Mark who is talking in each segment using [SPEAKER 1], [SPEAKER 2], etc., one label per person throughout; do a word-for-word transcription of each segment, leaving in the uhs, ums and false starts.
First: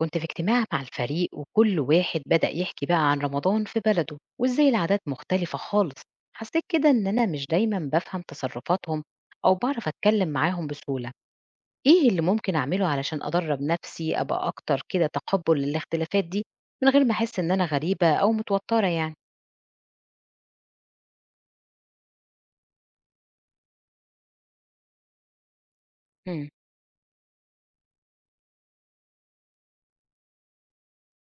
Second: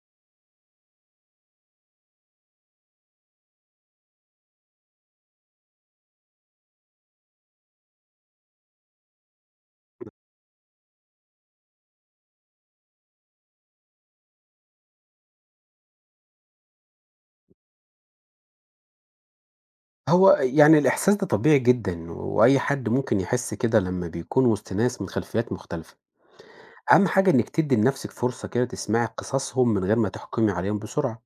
[SPEAKER 1] كنت في اجتماع مع الفريق، وكل واحد بدأ يحكي بقى عن رمضان في بلده وإزاي العادات مختلفة خالص. حسيت كده إن أنا مش دايما بفهم تصرفاتهم أو بعرف أتكلم معاهم بسهولة. إيه اللي ممكن أعمله علشان أدرب نفسي أبقى أكتر كده تقبل للاختلافات دي، من غير ما أحس إن أنا غريبة أو متوترة يعني؟
[SPEAKER 2] هو يعني الإحساس ده طبيعي جدًا، وأي حد ممكن يحس كده لمّا بيكون وسط ناس من خلفيات مختلفة.
[SPEAKER 1] مم.
[SPEAKER 2] أهم حاجة إنِّك تدّي لنفسِك فرصة كده تسمعي قصصهم من غير ما تحكمي عليهم بسرعة،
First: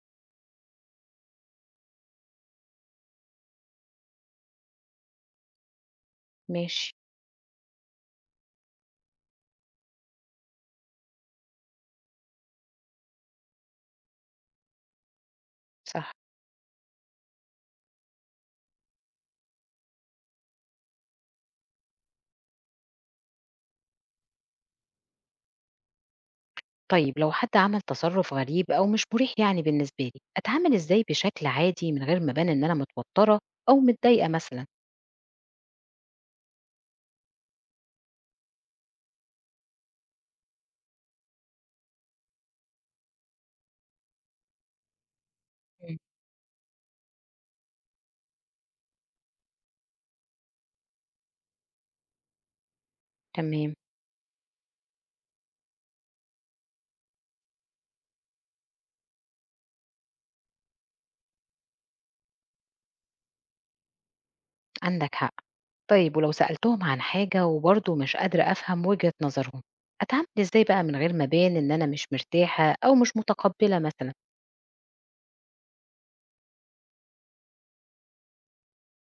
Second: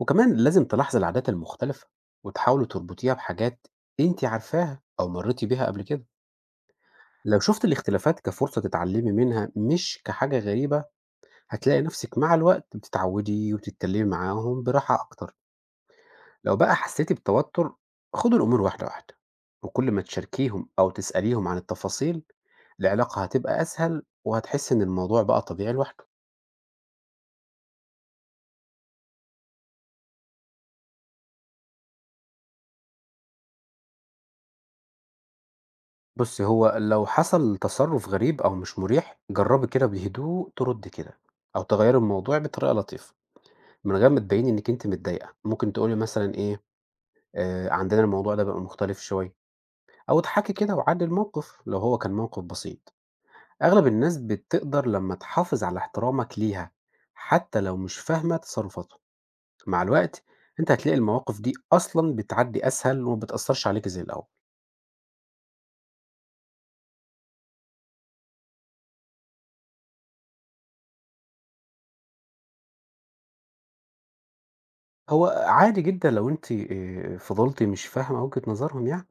[SPEAKER 2] وكمان لازم تلاحظي العادات المختلفة، وتحاولي تربطيها بحاجات أنتِ عارفاها أو مرّيتِ بيها قبل كده.
[SPEAKER 1] ماشي.
[SPEAKER 2] لو شُفتِ الاختلافات كفرصة تتعلمي منها مش كحاجة غريبة، هتلاقي نفسِك مع الوقت بتتعودي وبتتكلمي معاهم براحة أكتر.
[SPEAKER 1] صح.
[SPEAKER 2] لو بقى حسيتي بتوتر خدوا الأمور واحدة واحدة، وكل ما تشاركيهم أو تسأليهم عن التفاصيل العلاقة هتبقى أسهل وهتحس إن الموضوع بقى طبيعي لوحده.
[SPEAKER 1] طيب لو حد عمل تصرف غريب أو مش مريح يعني بالنسبة لي، أتعامل إزاي بشكل عادي من غير ما أبان إن أنا متوترة أو متضايقة مثلا؟
[SPEAKER 2] بص، هو لو حصل تصرف غريب أو مش مريح جربي كده بهدوء ترد كده أو تغيري الموضوع بطريقة لطيفة من غير ما تبيني إنك أنت متضايقة. ممكن تقولي
[SPEAKER 1] مم.
[SPEAKER 2] مثلا إيه، آه عندنا الموضوع ده بقى مختلف شوية، أو اضحكي كده وعدي الموقف لو هو كان موقف بسيط.
[SPEAKER 1] تمام.
[SPEAKER 2] أغلب الناس بتقدر لما تحافظ على احترامك ليها حتى لو مش فاهمة تصرفاته. مع الوقت أنت هتلاقي المواقف دي أصلا بتعدي أسهل وما بتأثرش عليك زي الأول.
[SPEAKER 1] عندك حق. طيب ولو سألتهم عن حاجة وبرضه مش قادرة أفهم وجهة نظرهم، أتعامل إزاي بقى من غير ما أبان إن أنا مش مرتاحة أو مش متقبلة مثلا؟
[SPEAKER 2] هو عادي جدا لو أنت آه، فضلتي مش فاهمة وجهة نظرهم يعني.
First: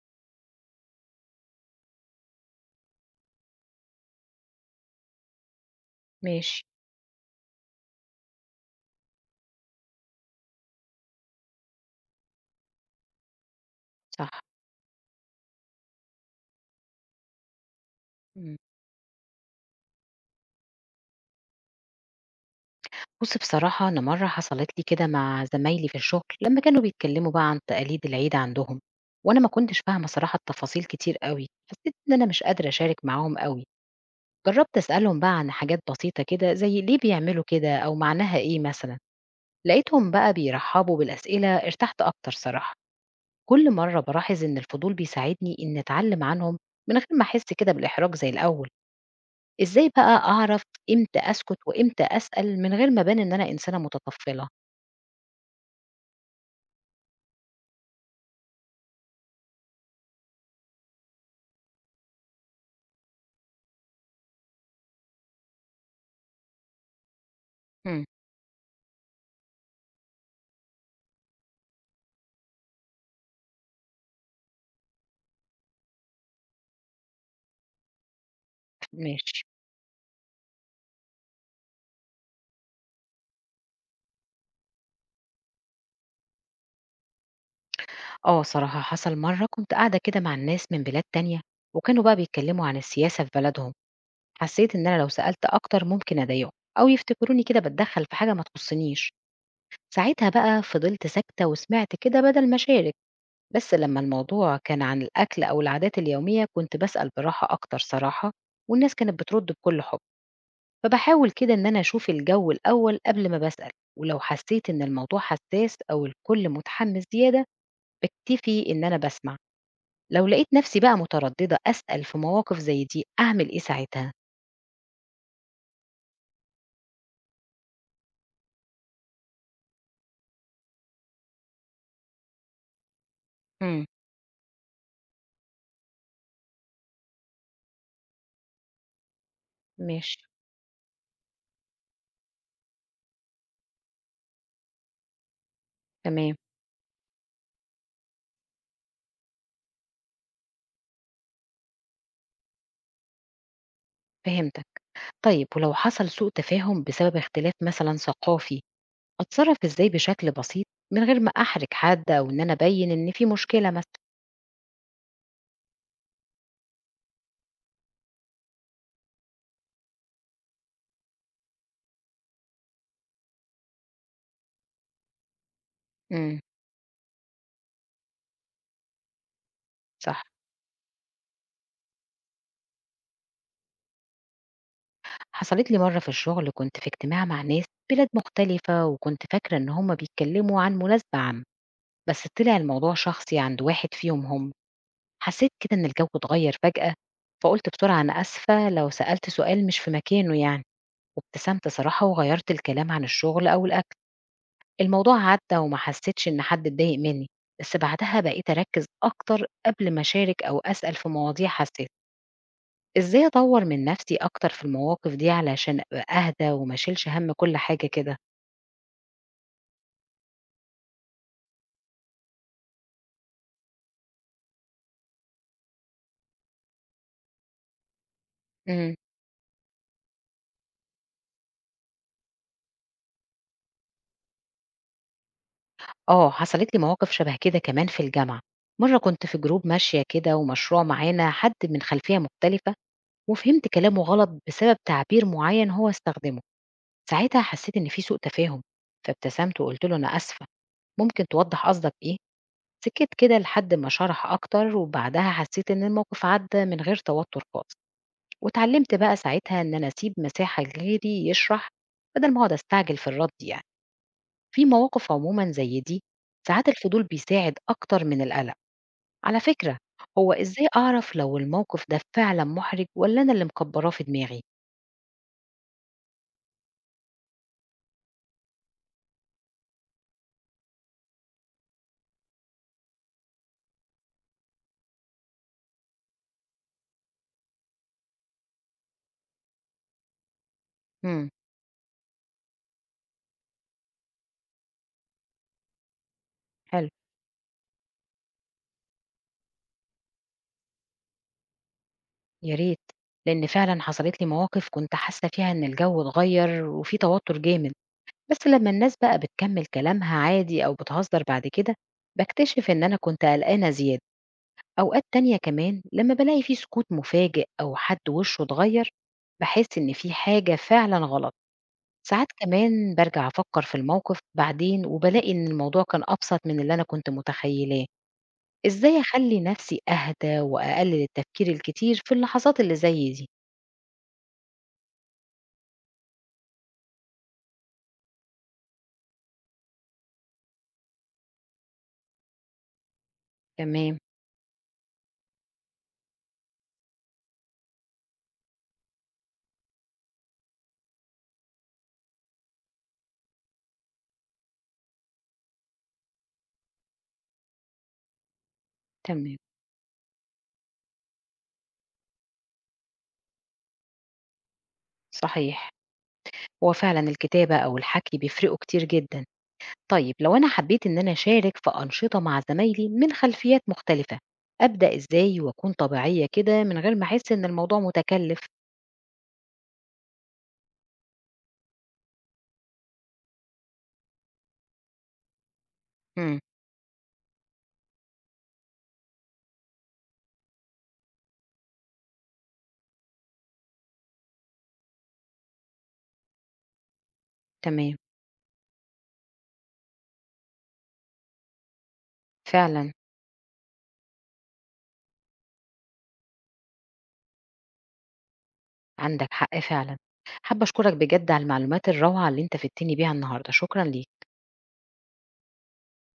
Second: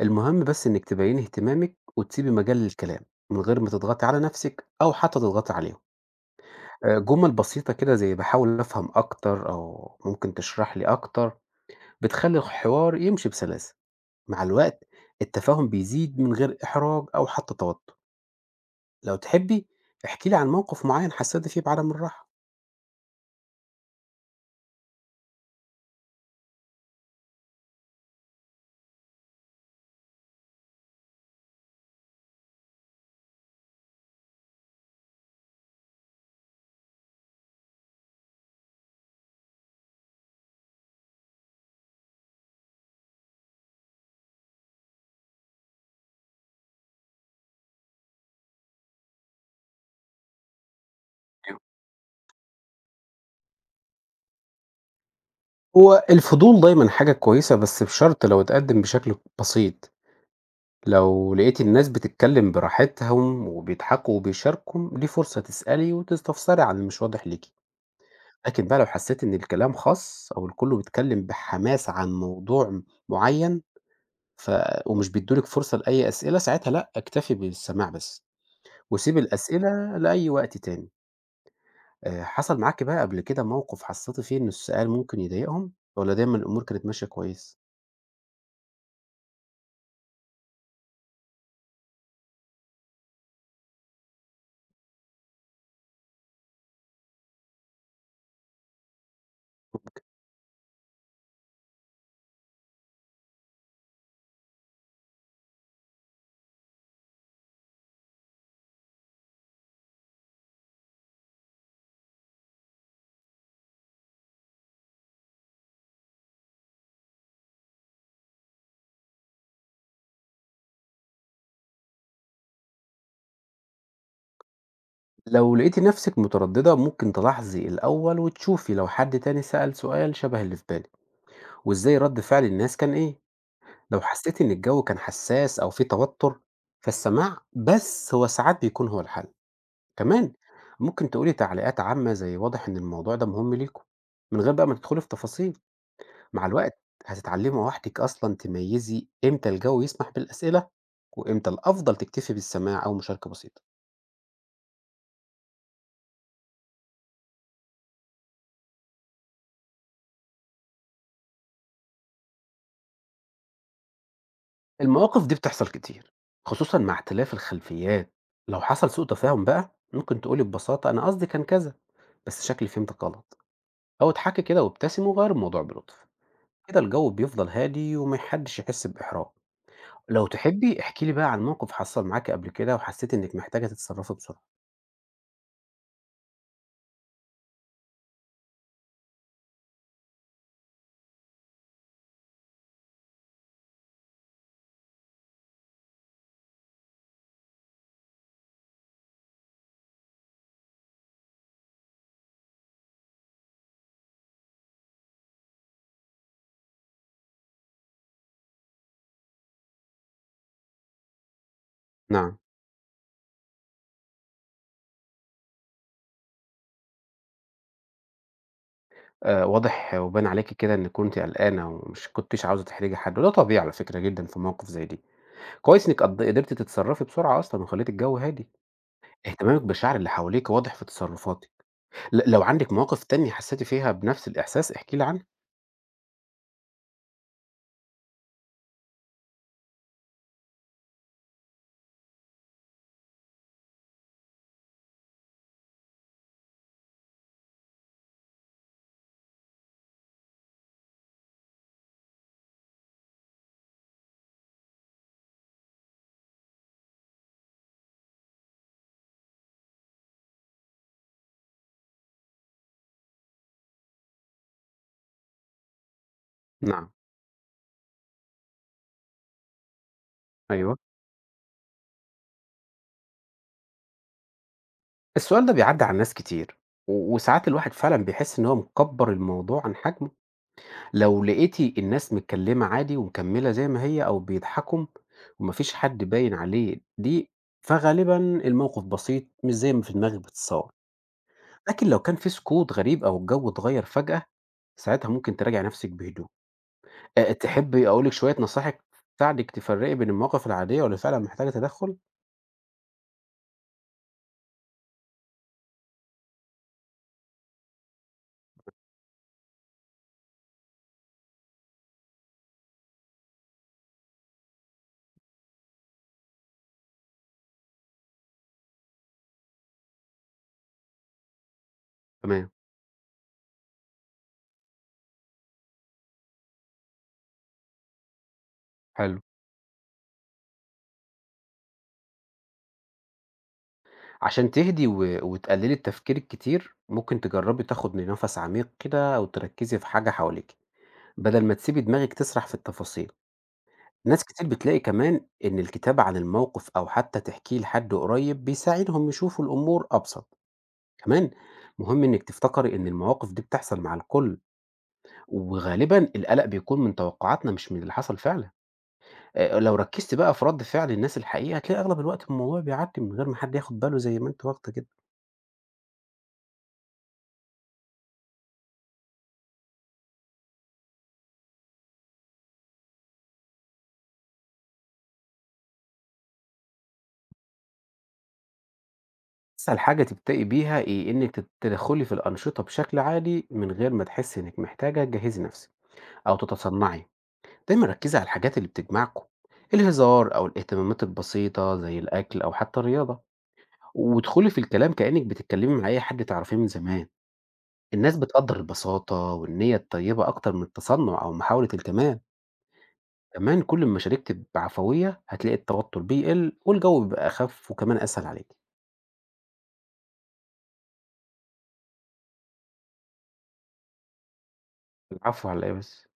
[SPEAKER 2] المهم بس إنك تبين اهتمامك وتسيبي مجال للكلام من غير ما تضغطي على نفسك أو حتى تضغطي عليهم.
[SPEAKER 1] ماشي.
[SPEAKER 2] آه، جمل بسيطة كده زي بحاول أفهم أكتر أو ممكن تشرح لي أكتر بتخلي الحوار يمشي بسلاسة.
[SPEAKER 1] صح.
[SPEAKER 2] مع الوقت التفاهم بيزيد من غير إحراج أو حتى توتر.
[SPEAKER 1] مم.
[SPEAKER 2] لو تحبي احكي لي عن موقف معين حسيت فيه بعدم الراحة.
[SPEAKER 1] بص، بصراحة أنا مرة حصلت لي كده مع زمايلي في الشغل لما كانوا بيتكلموا بقى عن تقاليد العيد عندهم، وأنا ما كنتش فاهمة صراحة التفاصيل كتير قوي. حسيت إن أنا مش قادرة أشارك معاهم قوي. جربت أسألهم بقى عن حاجات بسيطة كده زي ليه بيعملوا كده أو معناها إيه مثلا. لقيتهم بقى بيرحبوا بالأسئلة، ارتحت أكتر صراحة. كل مرة بلاحظ إن الفضول بيساعدني إن أتعلم عنهم من غير ما أحس كده بالإحراج زي الأول. إزاي بقى أعرف إمتى أسكت وإمتى أسأل من غير ما أبان إن أنا إنسانة متطفلة؟
[SPEAKER 2] هو الفضول دايما حاجة كويسة، بس بشرط لو اتقدم بشكل بسيط. لو لقيت الناس بتتكلم براحتهم وبيضحكوا وبيشاركوا دي فرصة تسألي وتستفسري عن اللي مش واضح ليكي.
[SPEAKER 1] هم.
[SPEAKER 2] لكن بقى لو حسيت إن الكلام خاص أو الكل بيتكلم بحماس عن موضوع معين ف... ومش بيدولك فرصة لأي أسئلة، ساعتها لأ اكتفي بالسماع بس، وسيب
[SPEAKER 1] ماشي.
[SPEAKER 2] الأسئلة لأي وقت تاني. آآ حصل معاكِ بقى قبل كده موقف حسّيتِ فيه إن السؤال ممكن يضايقهم والّا دايمًا الأمور كانت ماشية كويس؟
[SPEAKER 1] آه صراحة حصل مرة كنت قاعدة كده مع الناس من بلاد تانية، وكانوا بقى بيتكلموا عن السياسة في بلدهم. حسيت إن أنا لو سألت أكتر ممكن أضايقهم، أو يفتكروني كده بتدخل في حاجة ما تخصنيش. ساعتها بقى فضلت ساكتة وسمعت كده بدل ما أشارك. بس لما الموضوع كان عن الأكل أو العادات اليومية كنت بسأل براحة أكتر صراحة، والناس كانت بترد بكل حب. فبحاول كده إن أنا أشوف الجو الأول قبل ما بسأل، ولو حسيت إن الموضوع حساس أو الكل متحمس زيادة بكتفي إن أنا بسمع. لو لقيت نفسي بقى مترددة أسأل في مواقف زي دي أعمل إيه ساعتها؟
[SPEAKER 2] لو لقيتِ نَفْسِك متردّدة ممكن تلاحظي الأول وتشوفي لو حد تاني سأل سؤال شبه اللي في بالِك، وإزاي رَد فعل الناس كان إيه.
[SPEAKER 1] امم.
[SPEAKER 2] لو حسّيتِ إن الجو كان حساس أو في توتر، فالسماع بس هو ساعات بيكون هو الحل.
[SPEAKER 1] ماشي.
[SPEAKER 2] كمان ممكن تقولي تعليقات عامة زي واضح إن الموضوع ده مهم ليكم، من غير بقى ما تدخلي في تفاصيل.
[SPEAKER 1] تمام.
[SPEAKER 2] مع الوقت هتتعلمي وحدِك أصلًا تميّزي إمتى الجو يسمح بالأسئلة، وإمتى الأفضل تكتفي بالسماع أو مشاركة بسيطة.
[SPEAKER 1] فهمتك. طيب ولو حصل سوء تفاهم بسبب اختلاف مثلا ثقافي، أتصرّف إزاي بشكل بسيط من غير ما أحرج حد أو إن أنا أبيّن إن في مشكلة مثلًا؟
[SPEAKER 2] المواقف دي بتحصل كتير، خصوصًا مع اختلاف الخلفيات. لو حصل سوء تفاهم بقى، ممكن تقولي ببساطة أنا قصدي كان كذا، بس شكلي فهمتِك غلط، أو اضحكي كده وابتسمي وغيّري الموضوع بلطف.
[SPEAKER 1] إمم،
[SPEAKER 2] كده الجو بيفضل هادي وما حدش يحس بإحراج.
[SPEAKER 1] صح.
[SPEAKER 2] لو تحبي احكي لي بقى عن موقف حصل معاكِ قبل كده وحسيتِ إنِك محتاجة تتصرفي بسرعة.
[SPEAKER 1] حصلت لي مرّة في الشغل، كنت في اجتماع مع ناس بلاد مختلفة وكنت فاكرة إن هم بيتكلّموا عن مناسبة عامة، بس طلع الموضوع شخصي عند واحد فيهم هم. حسّيت كده إن الجو اتغيّر فجأة، فقُلت بسرعة أنا آسفة لو سألت سؤال مش في مكانه يعني، وابتسمت صراحة وغيّرت الكلام عن الشغل أو الأكل. الموضوع عدّى وما حسّيتش إن حد اتضايق منّي، بس بعدها بقيت أركّز أكتر قبل ما أشارك أو أسأل في مواضيع حسّاسة.
[SPEAKER 2] نعم.
[SPEAKER 1] إزاي أطوّر من نَفْسي أكتر في المواقف دي علشان أبقى أهدى وما أشيلش هَم كل حاجة كده؟
[SPEAKER 2] آآ واضح وبان عليكِ كده إنِّك كنتِ قلقانة ومش كنتيش عاوزة تحرجي حد، وده طبيعي على فكرة جدًا في مواقف زي دي. كويس إنِّك قد قدرتِ تتصرّفي بسرعة أصلًا وخلّيتِ الجو هادي.
[SPEAKER 1] إمم.
[SPEAKER 2] اهتمامِك بالشعر اللي حواليكِ واضح في تصرفاتِك. ل لو عندِك مواقف تانية حسّيتِ فيها بنفس الإحساس احكي لي عنها.
[SPEAKER 1] آه، حصلت لي مواقف شبه كده كمان في الجامعة. مرّة كنت في جروب ماشية كده ومشروع معانا حد من خلفية مختلفة، وفهمت كلامه غلط بسبب تعبير معيّن هو استخدمه. ساعتها حسّيت إن في سوء تفاهم، فابتسمت وقُلت له: "أنا آسفة، ممكن توضّح قصدك إيه؟" سكت كده لحد ما شرح أكتر، وبعدها حسيت إن الموقف عدى من غير توتر خالص. واتعلمت بقى ساعتها إن أنا أسيب مساحة لغيري يشرح بدل ما أقعد أستعجل في الرد يعني. في مواقف عموما زي دي ساعات
[SPEAKER 2] نعم،
[SPEAKER 1] الفضول بيساعد أكتر من القلق، على فكرة. هو إزاي
[SPEAKER 2] أيوه.
[SPEAKER 1] أعرف لو الموقف ده فعلا محرج ولا أنا اللي مكبراه في دماغي؟
[SPEAKER 2] السؤال ده بيعدّي على ناس كتير، و وساعات الواحد فعلًا بيحس إن هو مكبّر الموضوع عن حجمه. لو لقيتي الناس متكلمة عادي ومكملة زي ما هي أو بيضحكوا ومفيش حد باين عليه دي، فغالبا الموقف بسيط مش زي ما في دماغك بتتصور.
[SPEAKER 1] امم.
[SPEAKER 2] لكن لو كان في سكوت غريب أو الجو اتغير فجأة، ساعتها ممكن تراجع نفسك بهدوء.
[SPEAKER 1] حلو.
[SPEAKER 2] أه تحبي أقولك شوية نصائح تساعدك تفرقي بين المواقف العادية واللي فعلا محتاجة تدخل؟
[SPEAKER 1] يا ريت، لأن فعلا حصلت لي مواقف كنت حاسة فيها إن الجو اتغير وفي توتر جامد، بس لما الناس بقى بتكمل كلامها عادي أو بتهزر بعد كده بكتشف إن أنا كنت قلقانة زيادة. أوقات تانية كمان لما بلاقي فيه سكوت مفاجئ أو حد وشه اتغير بحس إن في حاجة فعلا غلط. ساعات
[SPEAKER 2] تمام.
[SPEAKER 1] كمان برجع أفكر في الموقف بعدين وبلاقي إن الموضوع كان أبسط من اللي أنا كنت متخيلاه. إزاي
[SPEAKER 2] حلو.
[SPEAKER 1] أخلي نفسي أهدى وأقلل التفكير الكتير في اللحظات اللي زي دي؟
[SPEAKER 2] عشان تهدي و... وتقللي التفكير الكتير ممكن تجربي تاخد نفس عميق كده أو تركزي في حاجة حواليك بدل ما تسيبي دماغك تسرح في التفاصيل.
[SPEAKER 1] تمام.
[SPEAKER 2] ناس كتير بتلاقي كمان إن الكتابة عن الموقف أو حتى تحكيه لحد قريب بيساعدهم يشوفوا الأمور أبسط. كمان مهم إنك تفتكري إن المواقف دي بتحصل مع الكل، وغالبا القلق بيكون من توقعاتنا مش من اللي حصل فعلا.
[SPEAKER 1] تمام.
[SPEAKER 2] آه، لو ركزت بقى في رد فعل الناس الحقيقة هتلاقي أغلب الوقت الموضوع بيعدي من غير ما حد ياخد باله زي ما أنت واخدة كده.
[SPEAKER 1] صحيح. هو فعلا الكتابة أو الحكي بيفرقوا كتير جدا. طيب لو أنا حبيت إن أنا أشارك في أنشطة مع زمايلي من خلفيات مختلفة، أبدأ إزاي وأكون طبيعية كده من غير ما أحس إن الموضوع متكلف؟
[SPEAKER 2] أسهل حاجة تبتدي بيها إيه إنك تدخلي في الأنشطة بشكل عادي من غير ما تحسي إنك محتاجة تجهزي نفسك أو
[SPEAKER 1] امم.
[SPEAKER 2] تتصنعي. دايما ركزي على الحاجات اللي بتجمعكم، الهزار أو الاهتمامات البسيطة زي الأكل أو حتى الرياضة، وادخلي في الكلام كأنك بتتكلمي مع أي حد تعرفيه من زمان.
[SPEAKER 1] تمام.
[SPEAKER 2] الناس بتقدر البساطة والنية الطيبة أكتر من التصنع أو محاولة الكمال.
[SPEAKER 1] فعلا.
[SPEAKER 2] كمان كل ما شاركت بعفوية هتلاقي التوتر بيقل والجو بيبقى أخف وكمان أسهل عليك.
[SPEAKER 1] عندك حق فعلا. حابة أشكرك بجد على المعلومات الروعة اللي أنت فدتني بيها النهاردة. شكرا ليك.
[SPEAKER 2] العفو، على إيه بس.